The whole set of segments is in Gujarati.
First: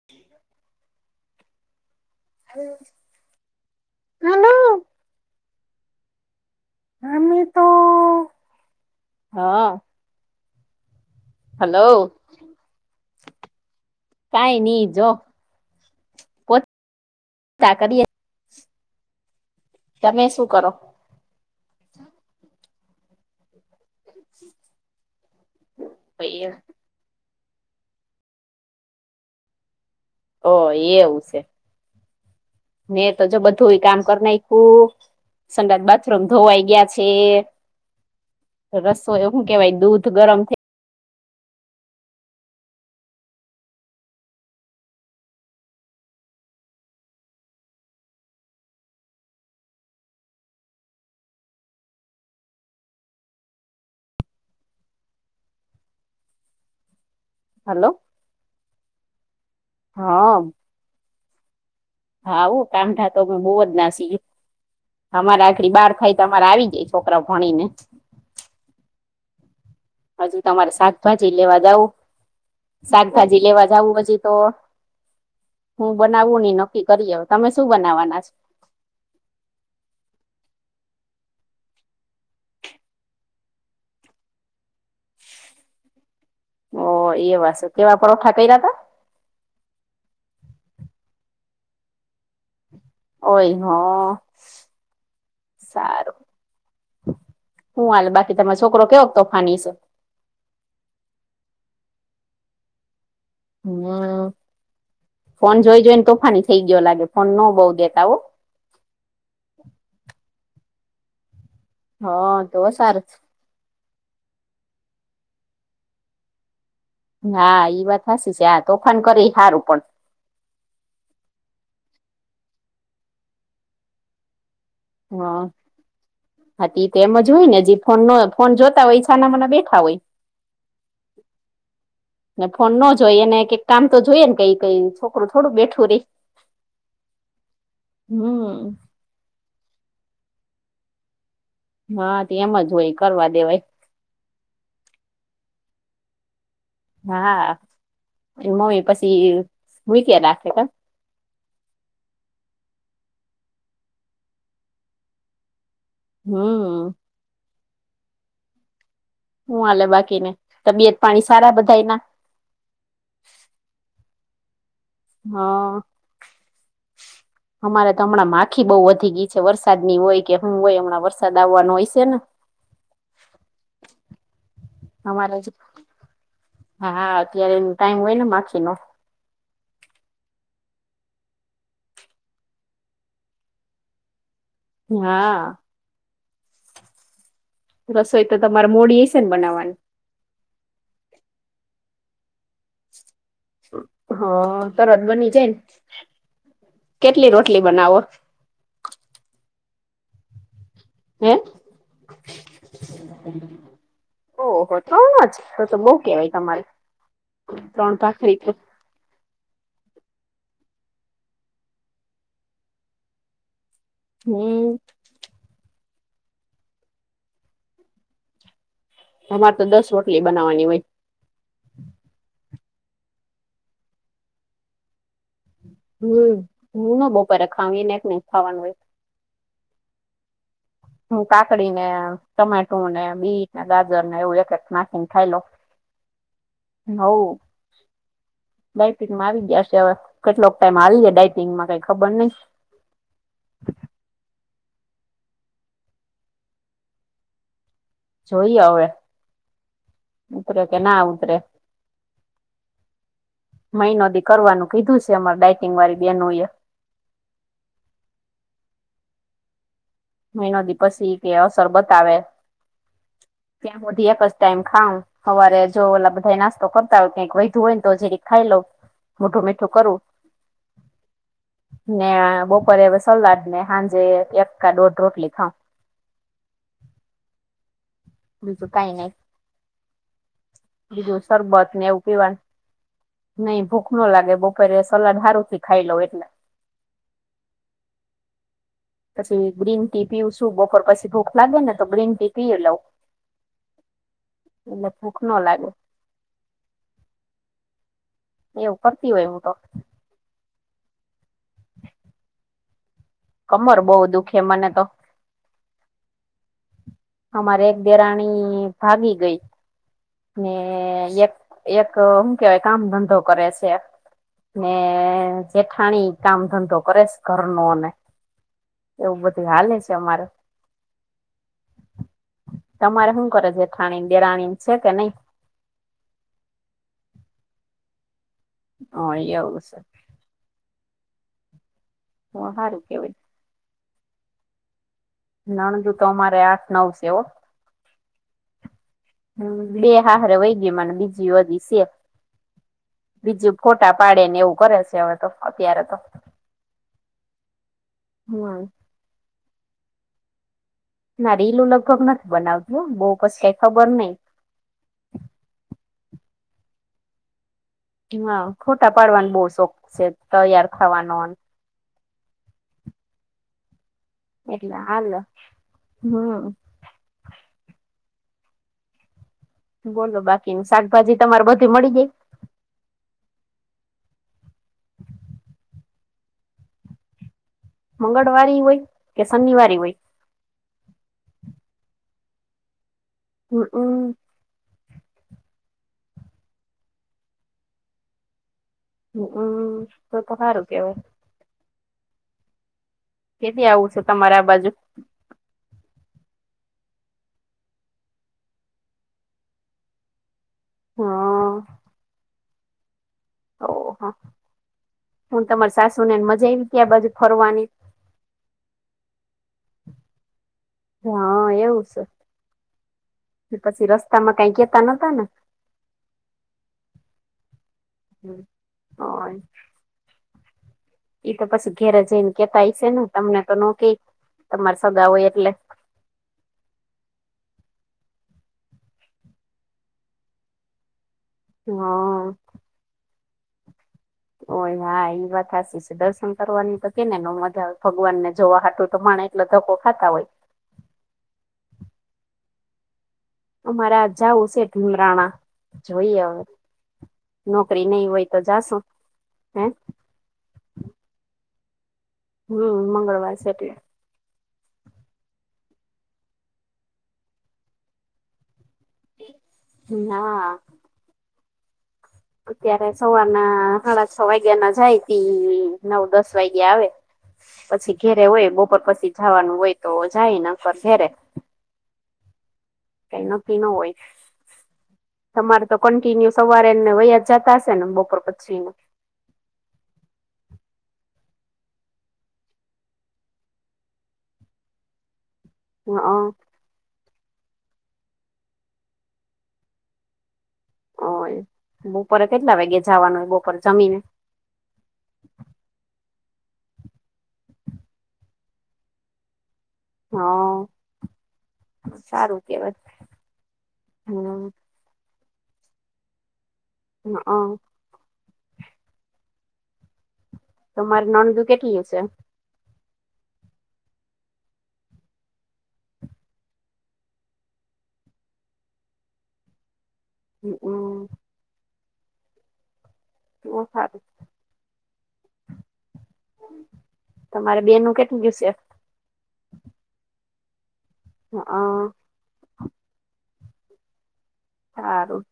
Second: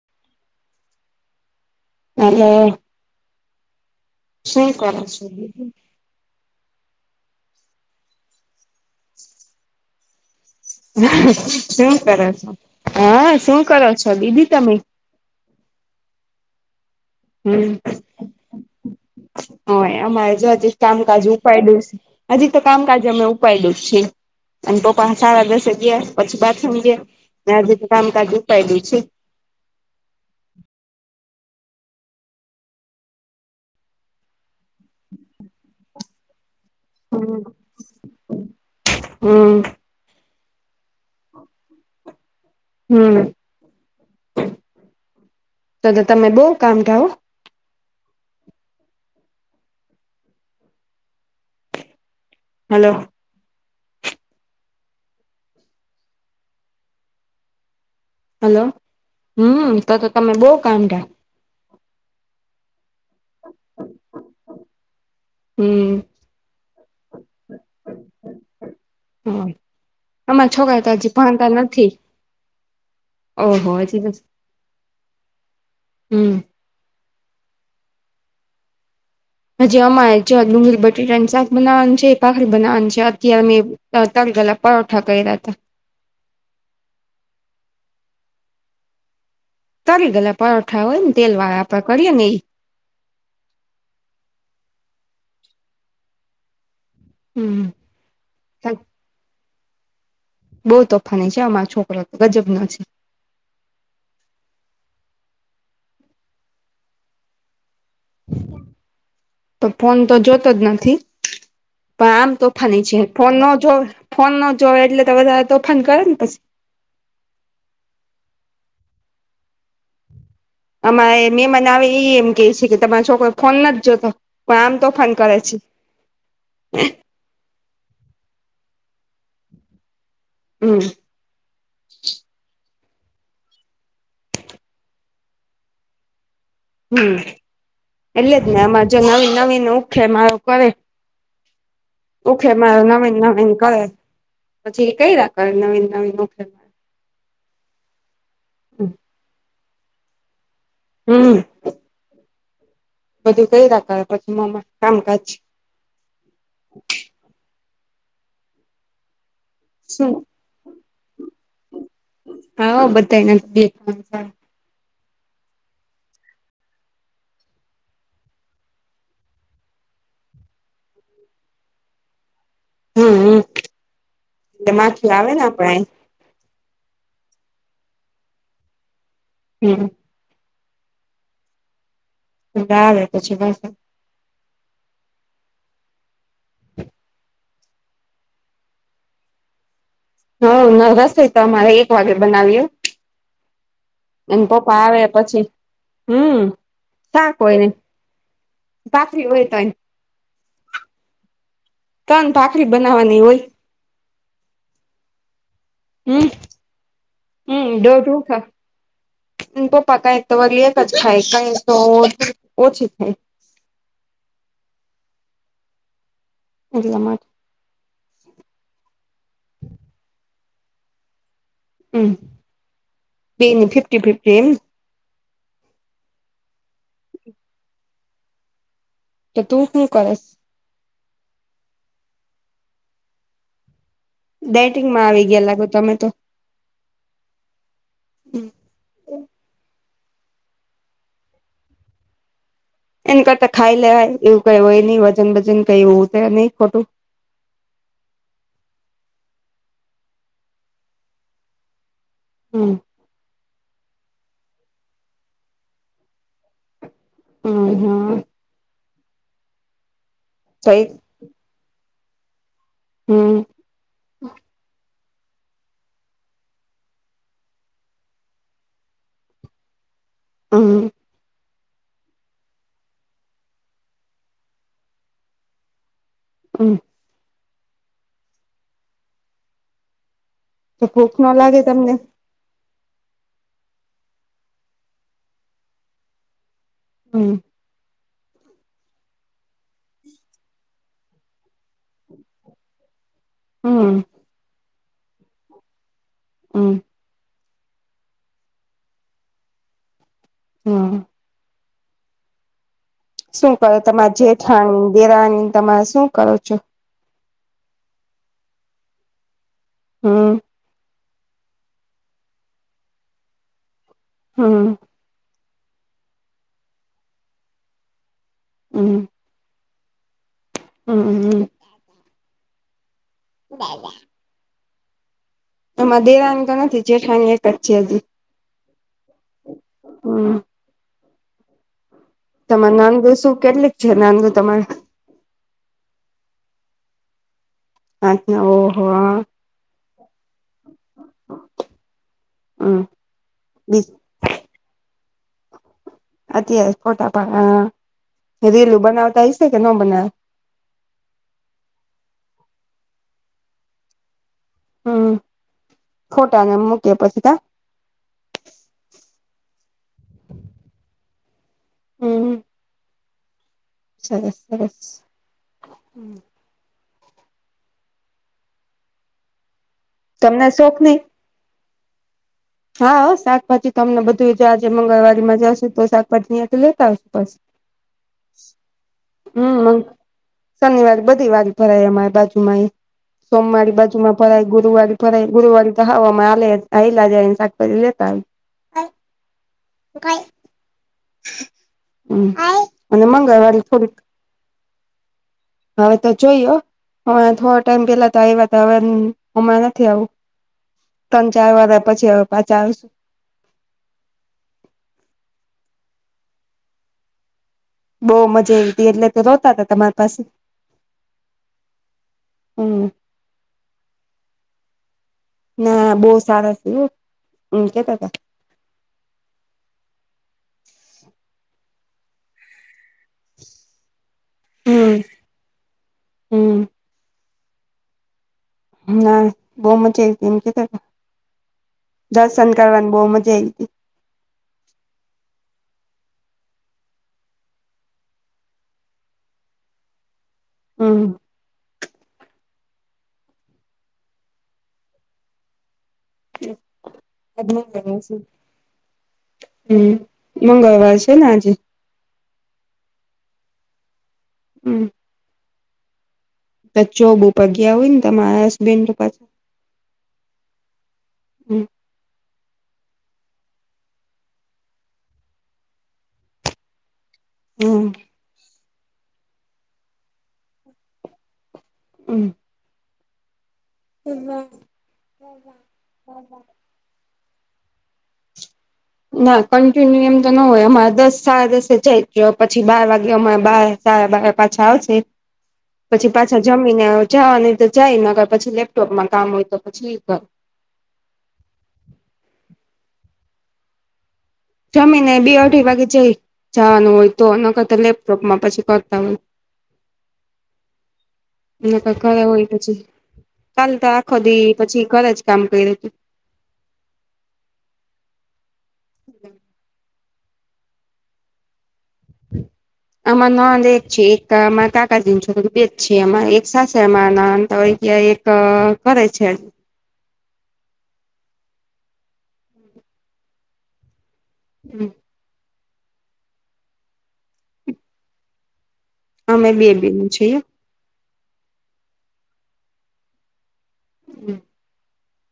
[inaudible] હાલો હલો શું કરો છો બીજુ અમે તો હ શું કરો છો હ શું કરો છો દીદી કઈ તમે નઈ જો [unintelligible] પોતા કરીએ [unintelligible] તમે અમારે શું જો કરો હજી કામ કાજ ઉપાયડું હજી તો કામકાજ અમે ઉપાયડું જ છે એન પપ્પા સાળા દસે ગયા પછી બાથરૂમ ગયા મે આજે કામકાજ ઉપાયઙું છે ઓ એવું છે મે, તો જો, બધું કામ કરી નાયખું, સંડાસ બાથરૂમ ધોવાઈ ગયા- છે. હમ રસોઈ હુકેવાય દુધ ગરમ થઈ- હમ, તો તમે બહુ કામઢા હો. હલો હલો હલો, હમ તો તો તમે હા બહુ કામઢા. હા હો, કામઢા તો અમે બહુ જ નાસી. અમારે, આઘડી હમ બાર થાય તા, અમારે આવી જાય છોકરા ભણી ને. ઓય. હજુ, તો અમારે શાકભાજી લેવા જાવુ. શાકભાજી લેવા ઓહો જાઉ હજી તો હજીતો, હું હમ બનાવું ઈ ન- -નકકી કરીએ, તમે શું બનાવવાના છે? હજી, અમારે જો ડુંગળી બટેટા નું શાક બનાવાનું છે. ભાખરી બનાવાનું છે અત્યારે- [unintelligible] પરોઠા કર્યા તા. ઓ એવાછે કેવા પરોઠા કર્યા તા. તરીંગલ, પરોઠા હોય ને તેલ વાળા આપણે કરીએ ને ઈ. ઓય, હ, સારું. હમ હું હાલે, બાકી તમારો છોકરો કેવોક તોફાની છે? બવ તોફાની છે, અમારો છોકરો તો! ગજબનો છે. હમ, ફોન જોઈ જોઈને તોફાની થઇ ગયો લાગે, ફોન ન બઉ દેતા હો. તો, ફોન તો, જોતો જ નથી. પણ આમ હ તો તોફાની છે. સારું ફોન ન જોવે ફોન ન જોવે એટલે તો વધારે તોફાન કરે ને પછી. હા, ઈ વાત હાસી છે. આ તોફાન કરે ઈ હારું પણ. અમારે મેમાન આવે, ઈ એ એમ કે છે કે, તમારા છોકરો ફોન નથી જોતો? પણ આમ તોફાન- કરે હા, છે હાતી ઈ તો એમ જ હોય ને જી- ફોન ન હોય, ફોન જોતા હોય ઈ છાનામાંના બેઠા હોય. હમ ને ફોન ન જોઈએ, ને કઈ કામ તો જોઈએ ને, કઈ કઈ છોકરું થોડું બેઠું રહે. હમ, એટલે જ હમ ને, આમાં જો નવીન નવીન ઉખે મારો કરે! હા તે ઉખે એમ જ મારો હોય નવીન કરવા નવીન દેવાય કરે. કર્યા કરે નવીન ઉખે- હા, મમ્મી પછી મૂક્યા રાખે કા? હમ બધું કર્યા કરે પછી મમ્મી કામકાજ. હ. હું હાલે શું બાકીને તબિયત પાણી સારા બધાય ના? હા, હો, બધાય ના તબિયત પાણી સારા. હા [inaudible] અમારે તો, હમણાં માખી બઉુ વધી ગઈ છે. વરસાદ ની હોય કે, હું હોય, હમણાં વરસાદ આવવાનો હયશે ને! હ, હ, તે માખી આવે ને આપડે- હા હા, અત્યારે એ ટાઈમ હોય ને માખીનો. [unintelligible] આવે પછી વરસાદ હા., રસોઈ તો તમારે મોડી હશે ને બનાવાની? હ ન રસોઇ તો અમારે એક વાગે બનાવી હો હ તરત બની પછી જાયને, હમ કેટલી શાક હોય રોટલી ને બનાવો? ભાખરી હોય તૈયા હે? ત્રણ ભાખરી બનાવવાની હોય. ઓહો ત્રણ જ તો તો બહ હમ કેવાય તમારે ત્રણ ભખરી આના પપ્પા કાઈક તો વરી એક જ થાય કઈ તો ઓછી ખાય. હમ્મ એટલા માટે અમારે તો દસ રોટલી બનાવાની હોય. હમ્મ બેય ની ફિફ્ટ ફિફ્ટ એમ હમ્મ, હું નો બપોરે ખાવ એને એક ને ખાવાનું હોય. તો તું હું કરશ હું કાકડી ટમેટું ને બીટ ગાજર ને એવું એક એક ડાયટિંગમાં નાખીને આવી ખાઈ લવ. ગયા લાગો તમે તો હવ બાયપીકમાં આવી ગયા છે હવે. કેટલોક ટાઈમ હાલીએ ડાઇટિંગમાં કઈ ખબર નહી. એને કરતા ખાય લેવાય એવું કઇ હોય નહી વજન બજન કઈ ઉતરે નહી ખોટું જોઈએ હવે ઉતરે કે ના ઉતરે. હમ્મ મઈનો દી કરવાનું કીધું સે અમાર ડઇટિંગ વાળી બેનો એ અ હમ્મ મઈનો તો દી એ પસી ઈ કે અસર બતાવે. હમ્મ, ત્યાં હુઢી એક જ ટાઈમ ખાઉ હવારે જો ઓલા બધાં એ નાસ્તો કરતા હોય કઈક વધું હોય ને તો જિરીક ખાઈ લઉ મોડું મીઠું કરું અમ્મ. ને આ બપોરે અવે સલાદ ને હાંજે એક કા દોઢ રોટલી ખાઉ. [inaudible] બીજું કાય નય, તો ભૂખ બીજું ન લાગે સરબત ને તમને એવું પીવાન નઈ ભૂખ નો લાગે, બોપરે સલાડ હારું થી ખાઈ લઉ એટલે [inaudible] પછી ગ્રીન ટી પીવું છું બપોર પસી ભૂખ લાગે ને તો ગ્રીન ટી પીય લઉ હમ એટલે ભૂખ નો લાગે. [inaudible] એવું કરતી હોય હું તો. હમ્મ. શું કરો કમર બહુ તમાર દુખે મને તો જેઠાણી, દેરાણી તમાર શું કરો છો? અમારે એક દેરાણી ભાગી ગઈ. હમ્મ. ને યેક, એક હું કેવાય કામ ધંધો કરેસે હમ ને જેઠાણી કામ ધંધો કરેસ ઘરનો ને બધી હાલે સે અમારે. અ હમ. તમારે હુ કરે, જેઠાણી, દેરાણી છે કે નય? અમાર દેરાની તો નથી જેઠાણી એક જ છે અજી. હ, એવું સે. હમ તમાર સારું નણંદો કેવાય શું કેટલીક છે, નણંદો તમાર? નણંદો તો અમારે આઠ, નવ સે હો. આઠ, નવ ઓ હો અ. હમ, બે હાહરે વઈ ગઈ મને બીજીઓ અજિ સે. હમ બીજીઓ બીજ ફોટા પાડે ને એવું કરે સે અવે તો, અત્યારે તો. અત્યારે જ ફોટા પાળા આ, હમ રીલો બનાવતા હશે સે કે નો બનાવે? ના રીલો લગભગ નથ બનાવતી હો બઉપસ કાય ખબર નઈ. હમ્મ, ફોટાને મૂકે પસી કા? ઈ આ ફોટા પાડવાનો બો શોખ છે, તૈયાર થવાનો હમ સરસ એટલે સરસ હાલ્ય હમ્મ. બોલો તમને બાકી એમ શોખ નહી શાકભાજી તમારે બધી મળી ગય? હા, અ શાકભાજી તો અમને બધું ઈ જે આજે મંગળવારીમાં જાશું તો શાકભાજી ન્યાથી લેતા આવશું બસ. મંગળવારી હોય, કે શનિવારી હોય? શનિવારી, બધી વારી ભરાય અમાર બાજુમાં ઈ સોમવારી હમમ બાજુમાં ભરાય, ગુરુવારી ભરાય ગુરુવારી તો હાવ અમાર આલે હાઈલા જાઈએ ને શાકભાજી લેતા આવિએ. હમ અમ્મ, તો તો હારું કેવાય. હમ્મ, અને કેદી મંગળવારી આવું થોડોક છે તમારે આ બાજુ હવે તો જોઈએ હો. હ થોડો ટાઈમ પેલા તો‌ આઇવા તા હવે હમણાં નથી આવું. તણ ચાર હા વરહ પછી હવે પાછા આવીશું. ઓહ હું તમારી સાસુ ને મજા આઈવી કે આ બાજુ ફરવાની? બહુ મજા આવી હતી એટલે તો રોતા હતા તમાર પાસે હા એવું છે હમ પછી રસ્તા માં કઈ કેતા નતા ને? ના બહુ સારા છે હો એવું કેતા તા. હ એ તો પસી ઘેરે જઈને કેતા હશે ને તમને તો નો કે તમારા હમ સગા હોય એટલે હમ ના બહુ મજા આઈ તી એમ કે હમ દર્શન કરવાની બહુ મજા આઈ તી. ઓય હા એ વાત હાસી છે દર્શન કરવાની તો કેને ન મજા આવે ભગવાન ને જોવા હાટુ તો માણે એટલે ધક્કો ખાતા હોય. હમ અમારા આજ જાવું શે ભીમરાણા, જોઈએ હવે નોકરી નઈ હોય તો જાશું હે. હમ મંગળવાર છે ને આજે? હમ મંગળવાર છે. એટલે હમ ચ જોબ ઉપર ગયા હોય ને તમારા હસબન્ડ તો ના આ હમ અત્યારે સવારના હાડા છ વાગ્યા ના જાય તી નવ દશ વાગ્યા આવે. હમ પછી ઘેરે હોય બપોર પછી જાવાનું હોય તો જાય નકર ઘેરે. [unintelligible] કઈ નક્કી નો હોય. [unintelligible] [unintelligible] ને વહીયા જતા હશે ને બપોર પછી નો ના કન્ટિન્યુ એમ તો ન હોય અમારે દસ સાડા દસે જઈ [unintelligible] પછી બાર વાગે અમાર [unintelligible] સાડા બારે પાછા આવશે. હ પછી પાછા જમીને અ જવાનું હોય તો જાય નકર પછી લેપટોપમાં કામ હોય તો પછી એ કર ઓય બોપોરે કેટલા [unintelligible] નું હોય બોપોરે જમીને જમીને બે અઢી વાગે [unintelligible] જાવાનું હોય તો નકરતો લેપટોપ માં પછી કરતા હોય. હ અ. નકર ઘરે હોય પછી કાલ તો આખો હમ દી પછી ઘરે જ કામ કર્યું તું. ન અ. [unintelligible] તમારે નણદુ કેટલી [unintelligible] હમ અમાર નણંદ એક છે એક અમાર કાકાજીની છોકરી બેજ છે અમ એક સાસરામાં નંણદ તો [unintelligible] તો અ કરે છે. [unintelligible] બો હારું. હમ્મ. તમારે બેનો કેટલી [unintelligible] અમે બે બેનુ [unintelligible] [unintelligible] [unintelligible] હારું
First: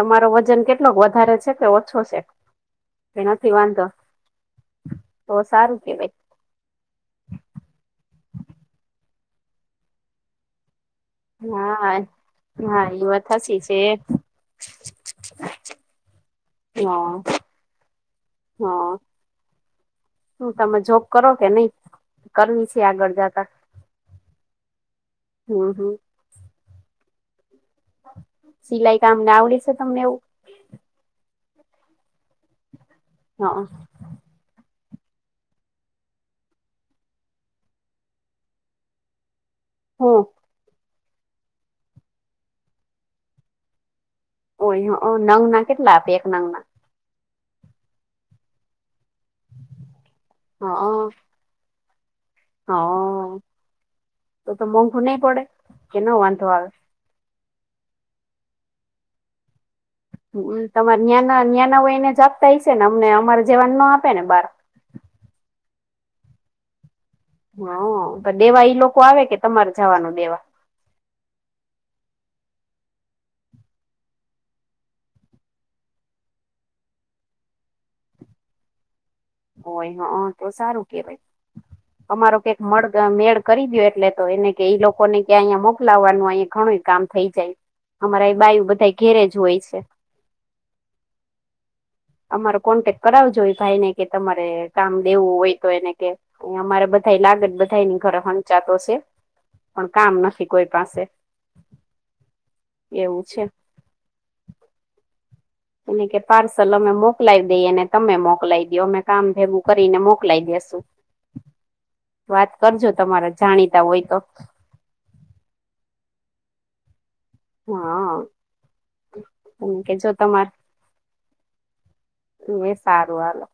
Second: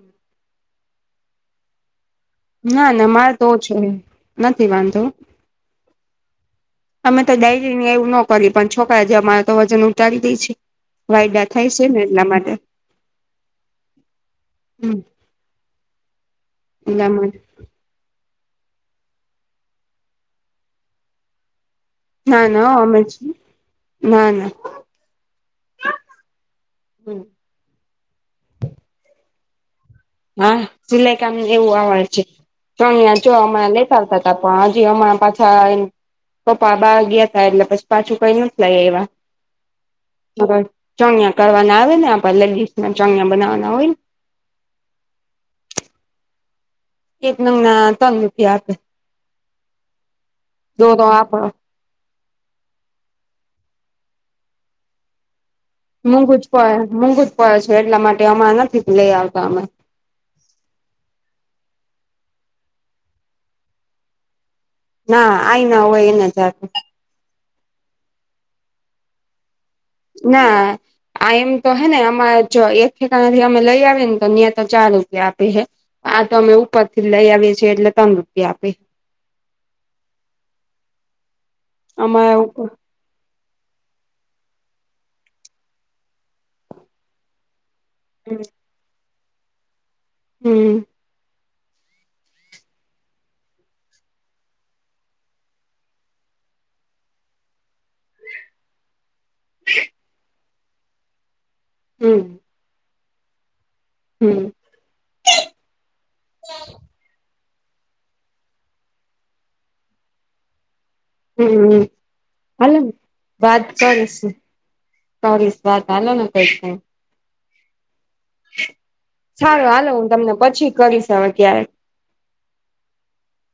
તમારો વજન કેટલોક વધારે છે કે ઓછો છે? ના ના કે મારે તો નથી ઓછો વાંધો હે નથી વાંધો. તો સારું કેવાય. અમે તો ડાયરીંગ એવું નો કરીએ પણ છોકરા જ અમાર તો વજન ઉતારી દે છે. વાયડા થાય શે હા ને એટલા માટે હા એ વાત સાચી છે હમ્મ. માટે [unintelligible] હા હું તમે જોબ કરો કે નઈ? ના ના હો અમે [unintelligible] ના ના. હમ્મ હમ્મ. સિલાઈ કામને આવડે છે તમને એવું? હા સિલાઈ કામ એવું આવડે છે પણ યા જો હા આમા લેતા આવતા તો પણ હજી હમણાં પાછા [unintelligible] પપ્પા બાર ગીયા તા એટલે પછ પાછું કઈ નથ લાઈ આયવા. હો. [unintelligible] ચણિયા કરવાના આવે ને આપડે લેડીઝ ના ચણિયા બનાવવાના હોય [unintelligible] નંગના કેટલા આપે એક નંગના? એક નંગના તન રૂપિયા આપે ના દોરો હ આપણો. હ અ તો તો મોઘુ નઈ પડે? કે ન મોંઘુ વાંધો જ આવે પડે મોંઘુ જ પડે છે એટલા માટે હમણા નથી લેઈ આવતા અમે. [unintelligible] તમારે ન્યાના ન્યાના હોય એને જ આપતા હશે ને અમને અમારે જેવાન નો આપે ને બાર? ના આઈ ના હોય એને જ આપે. હ તો દેવા ઈ લોકો આવે કે તમારે જવાનું? દેવા ના આ એમ તો હે ને અમારે જો એક ઠેકાણે થી અમે લઈ આવીએ ને તો ન્યા તો ચાર રૂપિયા આપે હે. આ તો અમે ઉપરથી લઈ આવીએ છીએ એટલે તન રૂપિયા આપે. હોય હ તો સારું કેવાય અમારો અમારા કેક ઉપર મળ તો મેળ કરી દયો એટલે તો એને કે ઈ લોકોને કે અહીંયા મોકલાવવાનું અહીયા ઘણું એ કામ થઈ જાય. અમારા એ બાયુ બધા ઘેરે જ હોય છે. હમ અમારો કોન્ટેક્ટ કરાવજો એ ભાઈ ને કે તમારે કામ દેવું હોય તો એને કે અમારે બધા લાગત બધાઈની ઘરે હંચાતો સે પણ કામ નથી કોઈ પાસે. હમ એવું છે. હમ એને કે પાર્સલ અમે મોકલાવી દઈએ ને તમે મોકલાય દો અમે કામ ભેગું કરીને મોકલાય દેસુ. હમ હમ વાત હાલો કરજો તમારા વાત જાણીતા હોય તો કરીશું. [unintelligible] કરીશ વાત હાલો ને કઈ થાય તો હા આ ચલો હાલો હું તમને પાછો કરીશ હવે ત્યારે. શું એ સારું હાલો